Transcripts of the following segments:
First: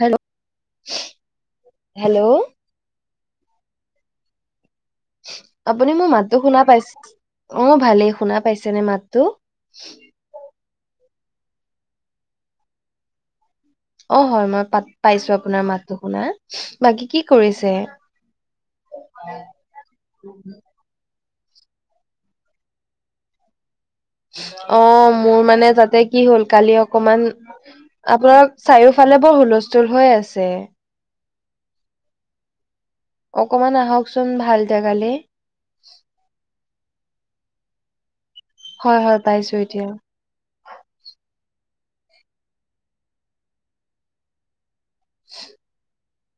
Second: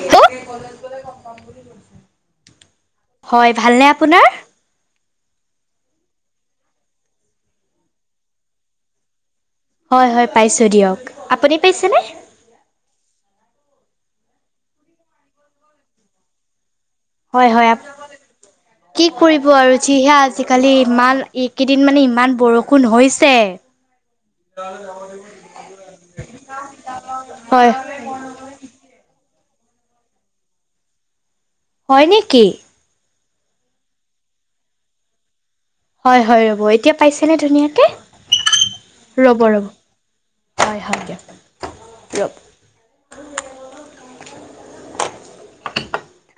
Hello hello হয়, ভালনে আপোনাৰ? আপুনি মোৰ মাতটো শুনা পাইছে অঁ ভালেই শুনা পাইছেনে মাতটো? হয় হয় পাইছোঁ দিয়ক, আপুনি পাইছেনে? অ হয় মই পাত পাইছো অপোনাৰ মাতটো শুনা। বাকী কি হয় হয়, কৰিছে? কি কৰিব আৰু যিহে আজিকালি ইমাল কেইদিন মানে ইমান বৰষুণ হৈছে। অ মোৰ মানে তাতে কি হ'ল কালি অকমান হয়। আপোনাৰ চাৰিওফালে বৰ হুলস্থুল হৈ আছে। হয় নেকি? অকমান আহকচোন ভাল জাগালে। হয় হয় ৰ'ব এতিয়া পাইছেনে ধুনীয়াকে, হয় হয় ৰ'ব পাইছো ৰ'ব। এতিয়া। হয় হয় দিয়ক ৰব। [inaudible]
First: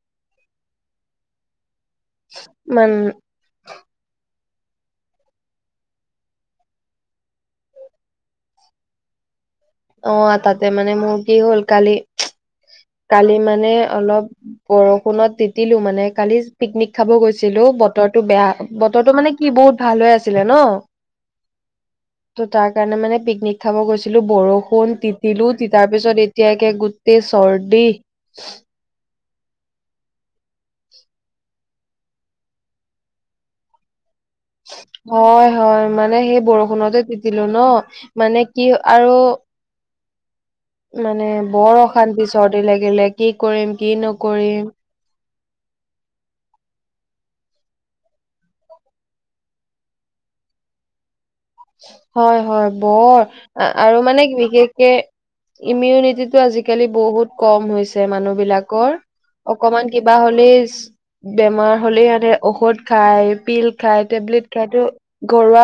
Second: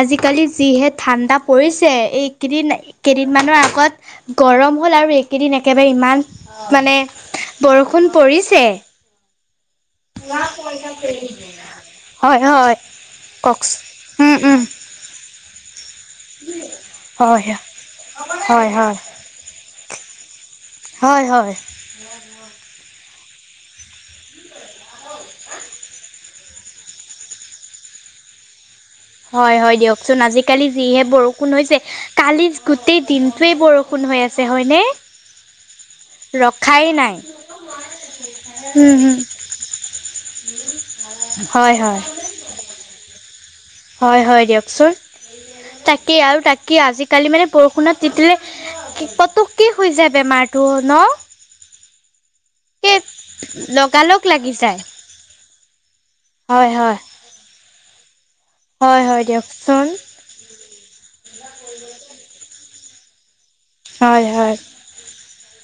আজিকালি যিহে ঠাণ্ডা পৰিছে এইকেইদিন মান কেইদিন মানৰ আগত গৰম হ'ল আৰু এইকেইদিন একেবাৰে ইমান মানে বৰষুণ পৰিছে। অঁ' তাতে মানে মোৰ কি হ'ল কালি হয় হয়। কালি মানে অলপ কওকচোন উম উম বৰষুণত তিতিলো মানে। কালি পিকনিক খাব হয় হয় গৈছিলো বতৰটো বেয়া, হয় হয় বতৰটো মানে কি বহুত ভাল হৈ আছি লে ন' হয় হয় ত' তাৰ কাৰণে মানে পিকনিক খাব গৈছিলো বৰষুণ ষুণ তিতিলো, তিতাৰ পিছত এতিয়া একে গোটেই চৰ্দি। হয় হয় দিয়কচোন, আজিকালি যিহে বৰষুণ হৈছে কালি গোটেই দিনটোৱে বৰষুণ হৈ আছে। হয়নে হয় হয় মানে সেই ৰখাই বৰষুণতে নাই তিতিলো ন' মানে কি উম আৰু হম মানে হয় বৰ হয় অশান্তি চৰ্দি লাগিলে, কি কৰিম কি হয় হয় নকৰিম। দিয়কচোন তাকেই আৰু তাকে আজিকালি মানে বৰষুণত তিতিলে পতককে হয় যায় বেমাৰটো ন'। হয় হয়, সেই বৰ আৰু লগালগ মানে লাগি যায় বিশেষকে ইমিউনিটি টো হয় আজিকালি হয় বহুত কম হৈছে মানুহ বিলাকৰ, হয় হয় দিয়কচোন অকমান কিবা হ'লেই বেমাৰ হ'লে মানে ঔষধ খায়, পিল খাই, হয় হয় টেবলেট খাই- ঘৰুৱা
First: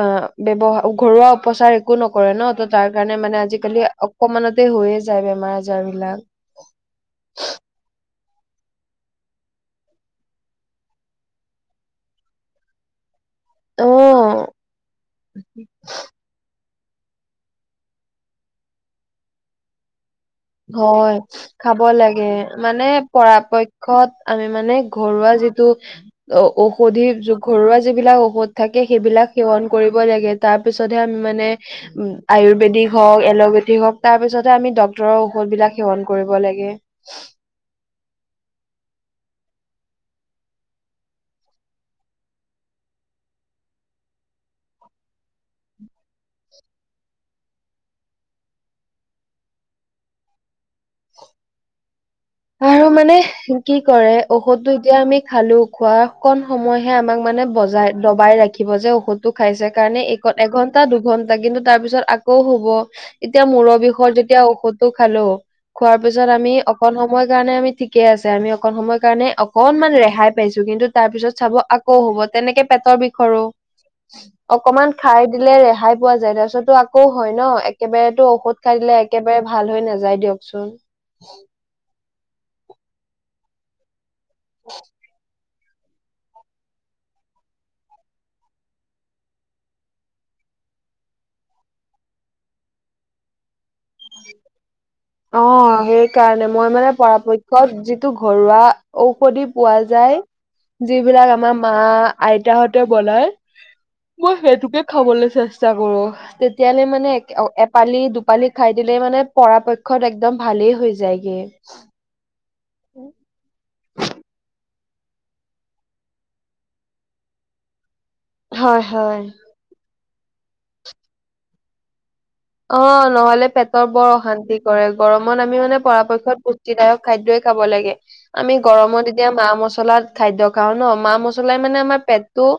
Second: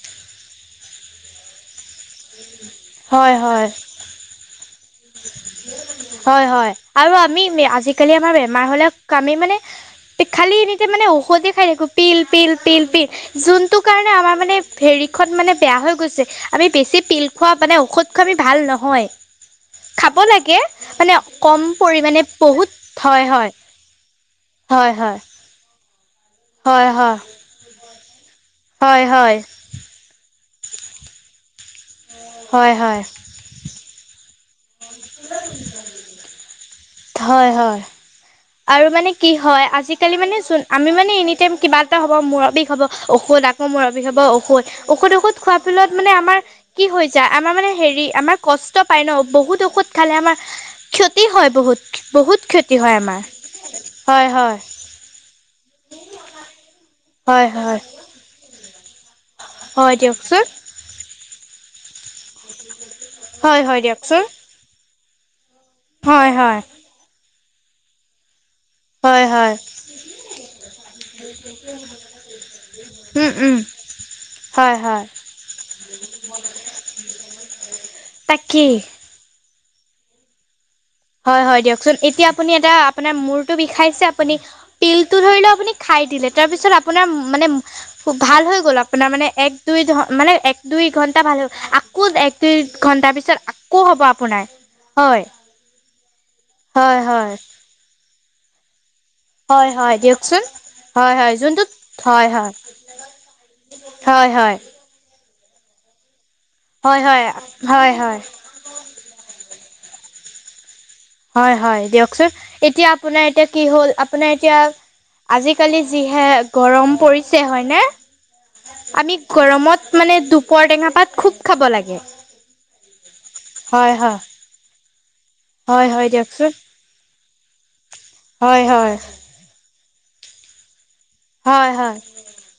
অঁ' ব্যৱহাৰ ঘৰুৱা উপচাৰ একো নকৰে ন' ত' তাৰ কাৰণে হয় মানে হয় আজিকালি অকমানতে হৈয়ে যায় বেমাৰ আজাৰ বিলাক। হয় হয়। আৰু আমি আজিকালি আমাৰ বেমাৰ হ'লেই আমি মানে- খালি এনি টাইম মানে ঔষধে খাই থাকো পিল পিল পিল পিল। যোনটো অ কাৰণে আমাৰ মানে হেৰিখন মানে বেয়া হৈ গৈছে। আমি বেছি পিল খোৱা মানে ঔষধ খোৱা আমি ভাল নহয়। খাব লাগে। মানে হয় কম খাব পৰিমাণে লাগে, বহুত মানে হয় হয় পৰাপক্ষত আমি মানে হয় হয় ঘৰুৱা যিটো অ', হয় ঔষধি যো ঘৰুৱা যিবিলাক ঔষধ থাকে হয় সেইবিলাক হয় সেৱন কৰিব লাগে। তাৰ পিছতহে আমি মানে হয় হয় আয়ুৰ্বেদিক হয় হওঁক, এল'পেথিক হওক তাৰ পিছতে আমি ডক্তৰৰ ঔষধ বিলাক সেৱন কৰিব লাগে। হয় হয়। আৰু মানে কি হয়, আজিকালি মানে চোন আমি মানে এনি টাইম কিবা এটা হ'ব, মূৰ বিষ হ'ব, ঔষধ মূৰ বিষ হ'ব ঔষধ-ঔষধ-ঔষধ খোৱাৰ ফলত মানে আমাৰ কি হৈ যায়, আমাৰ মানে হেৰি আমাৰ কষ্ট পাই ন' বহুত ঔষধ খালে আমাৰ ক্ষতি হয় বহুত, বহুত ক্ষতি আৰু হয় মানে আমাৰ। কি কৰে হয় হয় ঔষধটো এতিয়া আমি খালো, খোৱা অকণ সময়হে আমাক মানে হয় হয় বজাই দবাই ৰাখিব যে ঔষধটো খাইছে হয় কাৰণে দিয়কচোন এঘন্টা দুঘণ্টা কিন্তু তাৰ পিছত আকৌ হ'ব, এতিয়া হয় মূৰৰ হয় বিষত দিয়কচোন যেতিয়া ঔষধটো খালো, খোৱাৰ পিছত হয় আমি হয় অকণ সময়ৰ কাৰণে আমি ঠিকে আছে। আমি অকন সময়ৰ হয় কাৰণে হয় অকনমান ৰেহাই পাইছো। কিন্তু তাৰ পিছত চাব আকৌ হ'ব তেনেকে পেটৰ উম বিষৰো। উম হয় অকমান হয় খাই দিলে ৰেহাই পোৱা যায় তাৰ পিছতো আকৌ হয় ন। একেবাৰেতো ঔষধ তাকেই খাই দিলে একেবাৰে ভাল হৈ নাযায় দিয়কচোন। হয়, হয়, দিয়কচোন! এতিয়া আপুনি এটা আপোনাৰ মূৰটো বিষাইছে আপুনি পিলটো ধৰি ল আপুনি খাই দিলে তাৰপিছ আোনাৰ মানে ভাল হৈ গ'ল আপোনাৰ মানে এক দুই মানে এক দুই ঘণ্টা ভাল হৈ হ'ল। আকৌ এক দুই ঘণ্টাৰ পিছত আকৌ হ'ব আপোনাৰ হয়। অ', সেইকাৰণে মই মানে হয় হয় পৰাপক্ষত যিটো ঘৰুৱা ঔষধি হয় পোৱা হয় যায় দিয়কচোন হয় হয় যিবিলাক আমাৰ যোনটোত মা হয় হয় আইতাহঁতে বনাই। হয়, মই হয়। সেইটোকে খাবলৈ চেষ্টা কৰো। তেতিয়ালৈ হয় মানে হয় হয় এপালি হয় দুপালি খাই দিলে মানে পৰাপক্ষত একদম ভালেই হৈ যায়গে হয়, হয় দিয়কচোন! এতিয়া আপোনাৰ এতিয়া কি হ'ল আপোনাৰ এতিয়া আজিকালি যিহে গৰম পৰিছে হয়নে? হয় আমি হয় গৰমত মানে দুপৰ টেঙা পাত খুব খাব লাগে। অ', নহ'লে পেটৰ হয় বৰ হয় অশান্তি কৰে। গৰমত আমি মানে হয় হয় পৰাপক্ষত দিয়কচোন পুষ্টিদায়ক খাদ্যই খাব লাগে। আমি হয় হয় গৰমত এতিয়া মা মছলা খাদ্য খাওঁ ন, মা মছলা হয় মানে হয় আমাৰ পেটটো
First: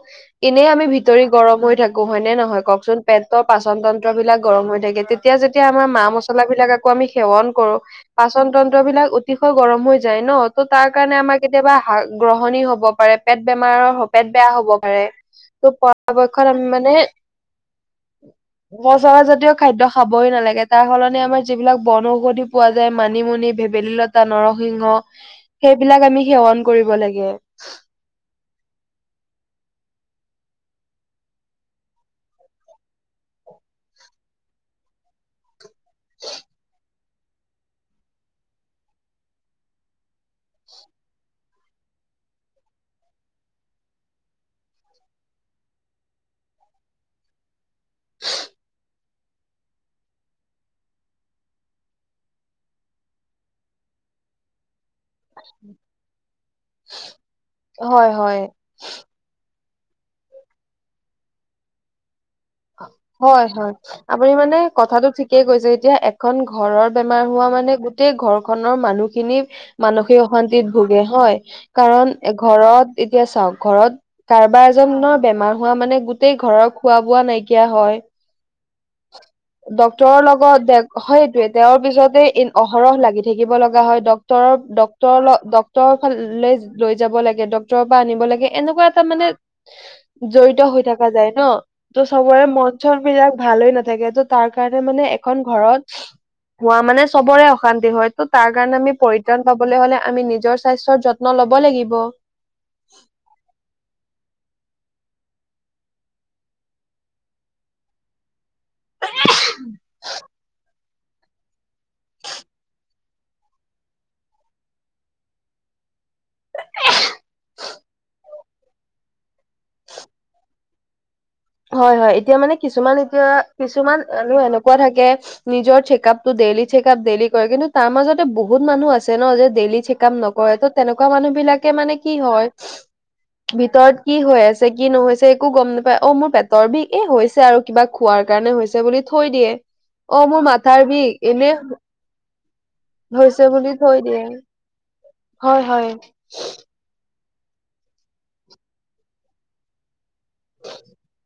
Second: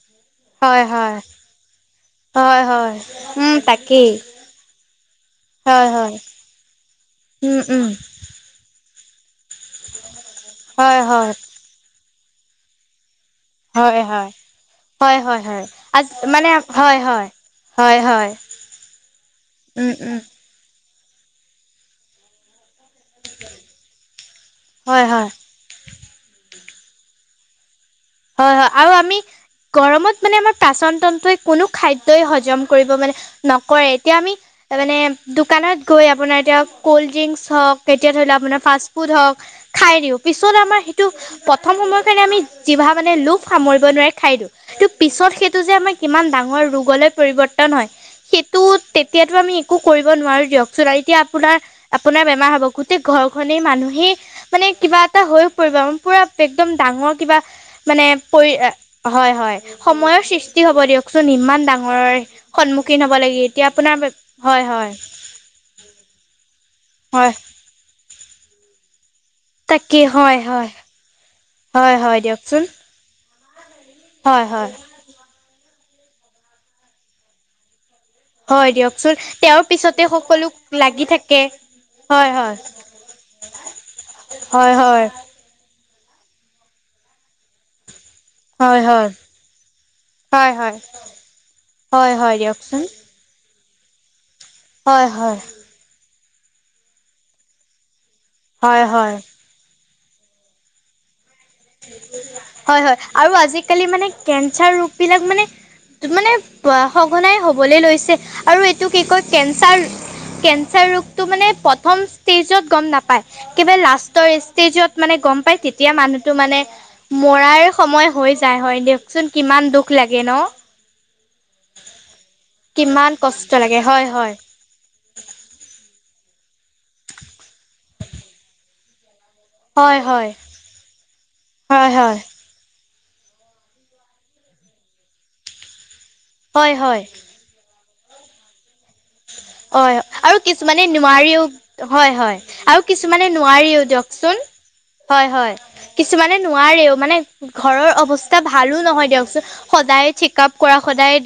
এনেই হয় আমি হয় ভিতৰি গৰম হৈ থাকো হয় নে নহয় হয় কওকচোন পেটৰ উম পাচন তাকেই তন্ত্ৰবলাক গৰম হৈ থাকে। তেতিয়া যেতিয়া হয় আমাৰ মা হয় মছলাবিলাক আকৌ আমি সেৱন উম কৰো। উম বাচন তন্ত্ৰবিলাক অতিশয় গৰম হৈ যায় ন। ত' তাৰ হয় কাৰণে হয় আমাৰ কেতিয়াবা গ্ৰহণী হ'ব পাৰে। পেট হয় বেমাৰৰ পেট হয় বেয়া হ'ব পাৰে। হয় হয় হয় ত' আজ পৰাপক্ষত আমি মানে হয় হয় হয় হয় সচৰাজাতীয় খাদ্য উম উম খাবই নালাগে। তাৰ সলনি আমাৰ যিবিলাক বন ঔষধি পোৱা যায় মানিমুনি, ভেবেলী লতা, নৰসিংহ হয় হয় সেইবিলাক আমি সেৱন কৰিব লাগে। হয়, হয়, আৰু আমি গৰমত মানে আমাৰ পাচন তন্ত্ৰয়ে কোনো খাদ্যি হজম কৰিব মানে নকৰে, এতিয়া আমি মানে দোকানত গৈ আপোনাৰ এতিয়া কল্ড ড্ৰিংকচ হওঁক। তেতিয়া ধৰি লওঁ আপোনাৰ ফাষ্ট ফুড হওঁক খাই দিওঁ। পিছত আমাৰ সেইটো প্ৰথম সময় কাৰণে আমি জিভা মানে লোভ সামৰিব নোৱাৰে খাই দিওঁ। কিন্তু পিছত সেইটো যে আমাৰ কিমান ডাঙৰ ৰোগলৈ পৰিৱৰ্তন হয়। সেইটো তেতিয়াতো আমি একো কৰিব নোৱাৰো দিয়কচোন আৰু এতিয়া আপোনাৰ আপোনাৰ বেমাৰ হ'ব গোটেই ঘৰখনে মানুহেই মানে কিবা টা হৈ পৰিব মী পুৰা একদম ডাঙৰ কিবা মানে হয় হয় পৰি হয়, হয়, সময়ৰ সৃষ্টি হ'ব দিয়কচোন ইমান ডাঙৰ সন্মুখীন হ'ব লাগে। হয় এতিয়া হয় আপোনাৰ আপুনি মানে হয় হয় কথাটো ঠিকেই কৈছে। এতিয়া এখন ঘৰৰ বেমাৰ হয় হোৱা মানে গোটেই ঘৰখনৰ মানুহখিনি তাকেই মানসিক হয় হয় অশান্তিত ভোগে হয়। হয় কাৰণ হয় দিয়কচোন ঘৰত এতিয়া চাওঁক ঘৰত হয় কাৰোবাৰ হয় এজনৰ বেমাৰ হোৱা মানে গোটেই ঘৰৰ খোৱা বোৱা নাইকিয়া নাইকিয়া হয়। হয়, দিয়ক। ডক্টৰ লগত দে থাকে সেইটোয়ে তেওঁৰ পিছতে হয় ই হয় অহৰহ লাগি থাকিব লগা হয়। ড হয় হয় ডক্টৰ-ডক্টৰ-ডক্টৰ ফালে লৈ যাব লাগে ডক্টৰ পৰা আনিব লাগে। হয় এনেকুৱা হয় এটা মানে হয় জড়িত হয় হৈ থকা যায় ন। ত' হয় হয় চবৰে মন দিয়কচোন চনবিলাক ভাল হৈ নাথাকে। ত' তাৰ কাৰণে মানে হয় হয় এখন ঘৰত হোৱা মানে চবৰে অশান্তি হয়। ত' তাৰ কাৰণে হয় আমি হয় পৰিত্ৰাণ পাবলৈ হ'লে আমি নিজৰ স্বাস্থ্যৰ যত্ন ল'ব লাগিব। হয়, হয়, আৰু আজিকালি মানে কেঞ্চাৰ ৰোগবিলাক মানে মানে সঘনাই হ'বলৈ লৈছে। আৰু এইটো কি কয় কেঞ্চাৰ কেঞ্চাৰ ৰোগটো মানে প্ৰথম ষ্টেজত গম নাপায়। একেবাৰে লাষ্টৰ ষ্টেজত মানে গম পাই তেতিয়া মানুহটো মানে মৰাৰ সময় হৈ যায় হয় দিয়কচোন, কিমান দুখ লাগে ন? হয় হয় এতিয়া মানে কিছুমান কিমান এতিয়া কষ্ট লাগে কিছুমান হয় হয় আৰু এনক থাকে নিজৰ চেকআপটো ডেইলি চেকআপ ডেইলি কৰে, কিন্তু তাৰ মাজতে বহুত মানুহ আছে ন যে ডেইলি হয় চেকাআপ হয় নকৰে ত তেনেকুৱা মানুহ বিলাকে মানে কি হয় ভিতৰত কি হৈ আছে কি নহৈছে একো গম নাপাই, অ মোৰ পেটৰ হয় বিষ হয় এই হৈছে আৰু কিবা খোৱাৰ কাৰণে হৈছে বুলি থৈ দিয়ে। অঁ অ আৰু মোৰ মাথাৰ কিছুমানে বিষ নোৱাৰিও এনে হয় হয় আৰু কিছুমানে হৈছে বুলি নোৱাৰিও থৈ দিয়ে দিয়কচোন। হয় হয় কিছুমানে নোৱাৰেও মানে ঘৰৰ অৱস্থা ভালো নহয় দিয়কচোন, সদায় চেকাপ কৰা সদায়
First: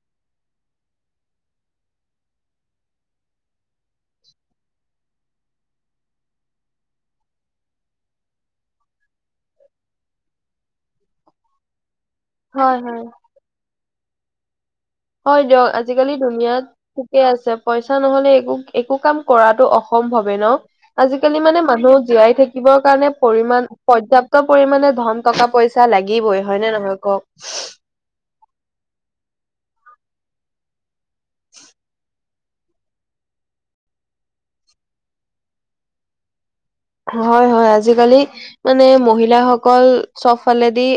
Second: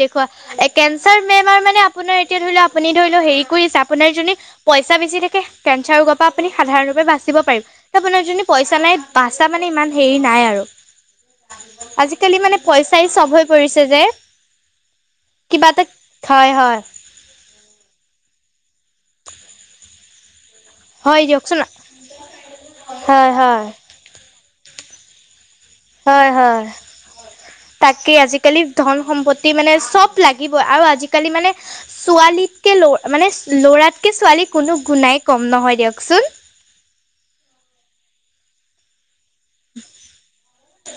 কেঞ্চাৰ বেমাৰ মানে আপোনাৰ এতিয়া ধৰি ল আপুনি ত হেৰি কৰিছে আপোনাৰ যোনে পইচা বেচি থাকে কেঞ্চাৰ ৰোগৰ পৰা আপুনি সাধাৰণ ৰূপে বাচিব পাৰিব। আপোনাৰ যোনে পইছা নাই বাচা মানে ইমান হেৰি নাই আৰু। আজিকালি মানে হয় হয় পইচাই চব হৈ পৰিছে যে। হয় দিয়ক কিবা এটা আজিকালি হয় দুুনিয়াত হয় ঠিকেই আছে, পইচা নহলে একো একো কাম কৰাতটো অসম্ভৱে ন? হয় আজিকালি দিয়কচোন মানে মানুহক জীয়াই থাকিবৰ কাৰণে হয় হয় পৰিমান পৰ্যাপ্ত পৰিমানে ধন টকা পইচা পইচা লাগিবই হয়নে নহয় কওক? তাকে আজিকালি ধন সম্পত্তি মানে চব লাগিবই, আৰু আজিকালি মানে ছোৱালী ল মানে ল'ৰাতকে ছোৱালী কোনো গুণাই কম নহয় দিয়কচোন। হয় হয় আজিকালি মানে মহিলাসকল সবফালেদি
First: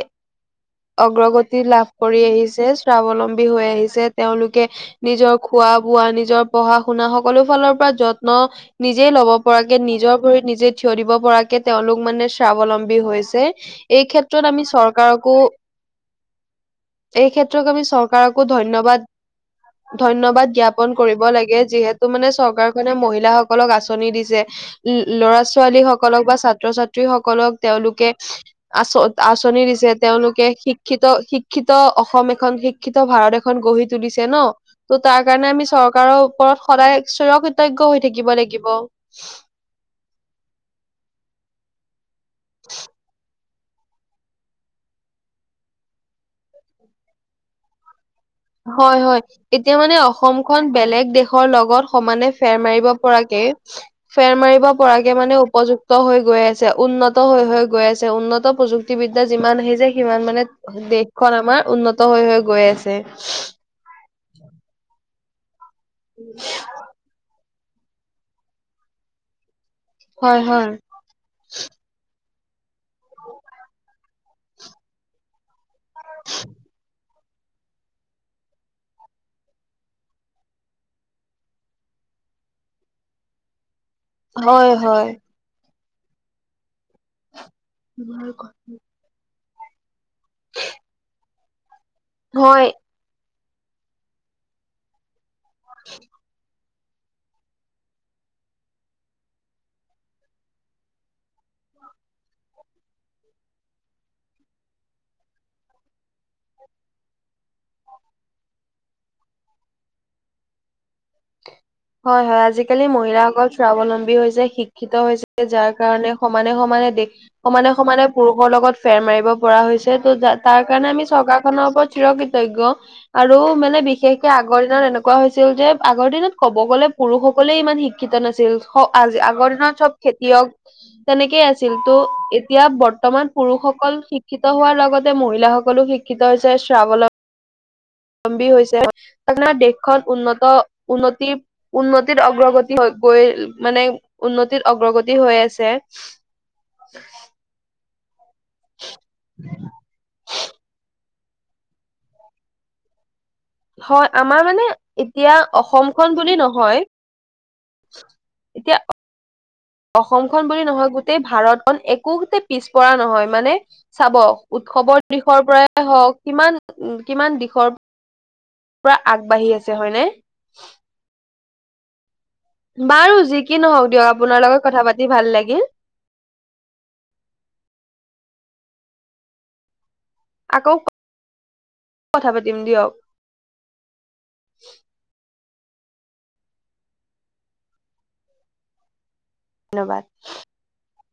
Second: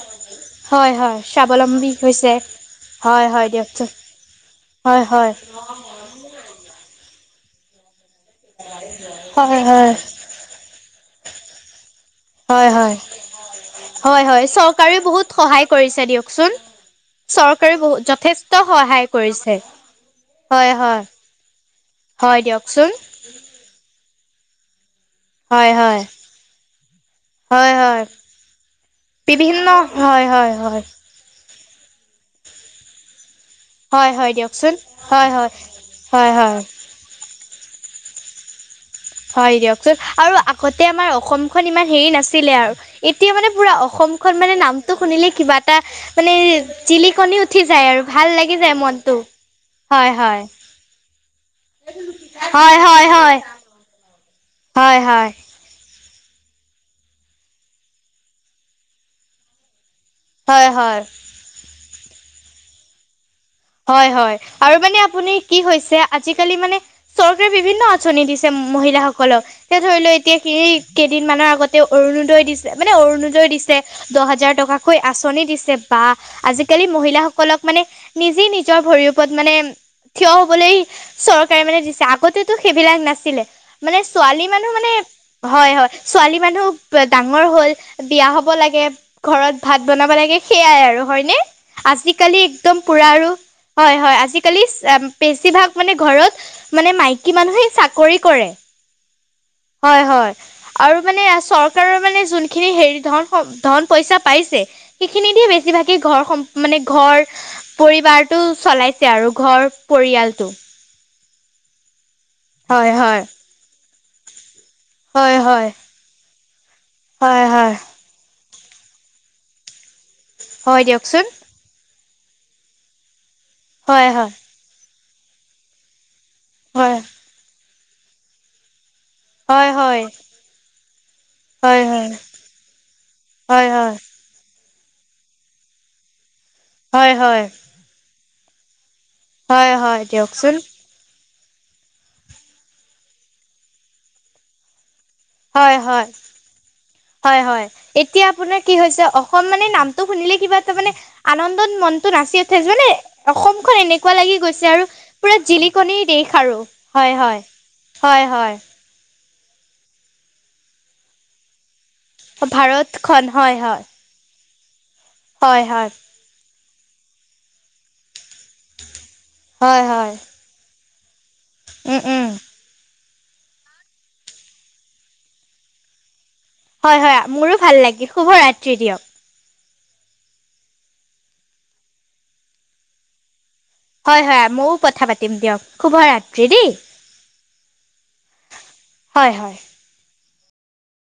হয় হয় অগ্ৰগতি লাভ স্বাৱলম্বী কৰি হৈছে আহিছে, হয় স্বাৱলম্বী হয় হৈ দিয়কচোন আহিছে, তেওঁলোকে হয় হয়। নিজৰ খোৱা বোৱা নিজৰ পঢ়া শুনা সকলো ফালৰ পৰা যত ন নিজেই লব হয় পৰাকে হয় নিজৰ ভৰিত নিজে থিয় দিব পৰাকে তেওঁলোক মানে হয় হয়। স্বাৱলম্বী হৈছে। এই হয় ক্ষেত্ৰত হয় আমি চৰকাৰেও চৰকাৰকো বহুত সহায় কৰিছে দিয়কচোন। এই ক্ষেত্ৰক চৰকাৰে আমি বহুত চৰকাৰকো যথেষ্ট ধন্যবাদ সহায় কৰিছে। ধন্যবাদ হয় জ্ঞাপন হয়। কৰিব লাগে যিহেত তু মানে হয় দিয়কচোন। চৰকাৰখনে মহিলা সকলক আঁচনি দিছে। উম ল'ৰা হয় ছোৱালী হয় সকলক বা ছাত্ৰ ছাত্ৰী সকলক হয় হয় তেওঁলোকে আচ আঁচনি বিভিন্ন দিছে হয় তেওঁলোকে হয় হয় ত শিক্ষিত অসম এখন শিক্ষিত ভাৰত এখন খন গঢ়ি হয় তুলিছে হয় ন, দিয়কচোন ত' তাৰ হয় হয় কাৰণে আমি চৰকাৰৰ হয় হয়। ওপৰত সদায় স্বয় কৃতজ্ঞ হৈ থাকিব লাগিব। হয় দিয়কচোন, আৰু আগতে আমাৰ অসমখন ইমান হেৰি নাছি ছিলে আৰু এতিয়া মানে পোৰা অসম অসমখন মানে নামটো শুনিলে কিবা এটা মানে জিলিকনি উঠি যায় আৰু। ভাল লাগি হয় মনটো। হয় এতিয়া মানে হয় হয় অসমখন বেলেগ দেশৰ লগত সমানে ফেৰ হয় মাৰিব হয় হয় পৰাকে ফেৰ মাৰিব হয় হয় পৰাকে হয় মানে উপযুক্ত ত হৈ গৈ আছে উন্নত হৈ হৈ গৈ আছে, উন্নত প্ৰযুক্তিবিদ্যা যিমান আহি যায় সিমান মানে হয় হয়। দেশখন আমাৰ উন্নত হৈ হৈ গৈ আছে। হয় হয় আৰু মানে আপুনি কি হৈছে আজিকালি মানে চৰকাৰে বিভিন্ন আঁচনি দিছে মহিলাসকলক, এতিয়া ধৰি ল এতিয়া হয় হয় হেৰি কেইদিনমানৰ আগতে অৰুণোদয় দিছে মানে অৰুণোদয় দিছে। দহ হাজাৰ টকাকৈ আঁচনি দিছে বাহ, আজিকালি মহিলাসকলক মানে নিজেই নিজৰ ভৰিৰ ওপত মানে- থিয় হবলৈ চৰকাৰে মানে দিছে আগতেতো সেইবিলাক নাছিলে। মানে ছোৱালী হয় মানুহ মানে হয় হয় হয়, ছোৱালী মানুহ- টোৱে ডাঙৰ হ'ল বিয়া হব লাগে ঘৰত ভাত বনাব লাগে সেইয়াই আৰু হয়নে? আজিকালি হয় একদম পুৰা আৰু হয় হয়, আজিকালি- বেছিভাগ মানে ঘৰত মানে মাইকী মানুহেই চাকৰি কৰে। হয় হয়। আৰু মানে চৰকাৰৰ মানে যোনখিনি সেই ধন ধন পইচা পাইছে- সেইখিনি দিয়ে বেছিভাগেই ঘৰ সম মানে ঘৰ- পৰিবাৰতটো চলাইছে আৰু ঘৰ পৰিয়ালটো। হয় হয়, আজিকালি মহিলাসকল স্বাৱলম্বী হৈছে শিক্ষিত হয় হৈছে হয় যাৰ কাৰণে, - সমানে সমানে দেক হয় সমানে হয় সমানে পুৰুষৰ লগত ফেৰ মাৰিব পৰা হৈছে। তে তো তাৰ হয় কাৰণে আমি দিয়কচোন চৰকাৰখনৰ ওপৰত চিৰ কৃতজ্ঞ আৰু মানে হয় বিশেষকে হয় আগ- আগৰ দিনত এনেকুৱা হৈছিল যে আগৰ দিনত ক'ব গ'লে হয় পুৰুষসকলে ইমান শিক্ষিত নাছিল আজ- আগৰ দিনত হয় চব হয় খেতিয়ক তেনেকেই আছিল হয় হয় হয় ত' এতিয়া বৰ্তমান হয় পুৰুষসকল শিক- শিক্ষিত হোৱাৰ লগতে মহিলাসকলো শিক্ষিত হৈছে শ্ৰাৱ- হয় হয়। অমবী হৈছে, আপোনাৰ হয় দেশখন হয় দিয়কচোন উন্নত- উন্নতি উন্নতিত অগ্ৰগতি হৈ গৈ মানে- উন্নতিত অগ্ৰগতি হৈ আছে। হয় হয় হয় হয়, এতিয়া আপোনাৰ কি হৈছে অসম মানে নামটো শুনিলে কিবা এটা মানে- আনন্দত মনটো নাচি উঠে জানে। অসমখন হয় এনেকুৱা লাগি আমাৰ মানে গৈছে আৰু এতিয়া পুৰা জিলিকনিৰ অসমখন বুলি দেশ আৰু, নহয় হয় হয়। হয় হয়। অসমখনন বুলি নহয় গোটেই ভাৰতখন একোহতে পিছপৰা ভাৰতখন নহয় হয় মানে- হয় চাব উৎসৱৰ দিশৰ হয় পৰাই হয় হওক কিমান উ কিমান দিশৰ- পৰা আগবাঢ়ি আছে হয় নে? উম উম' বাৰু যি কি নহওক দিয়ক আপোনাৰ লগত কথা পাতি ভাল লাগিল। হয় হয়, মোৰো ভাল লাগে শুভ ৰাত্ৰি দিয়ক। আকৌ ক কথা পাতিম দিয়ক। হয় হয়, ময়ো কথা পাতিম দিয়ক শুভ ৰাত্ৰি দেই। হয় হয়। ধন্যবাদ।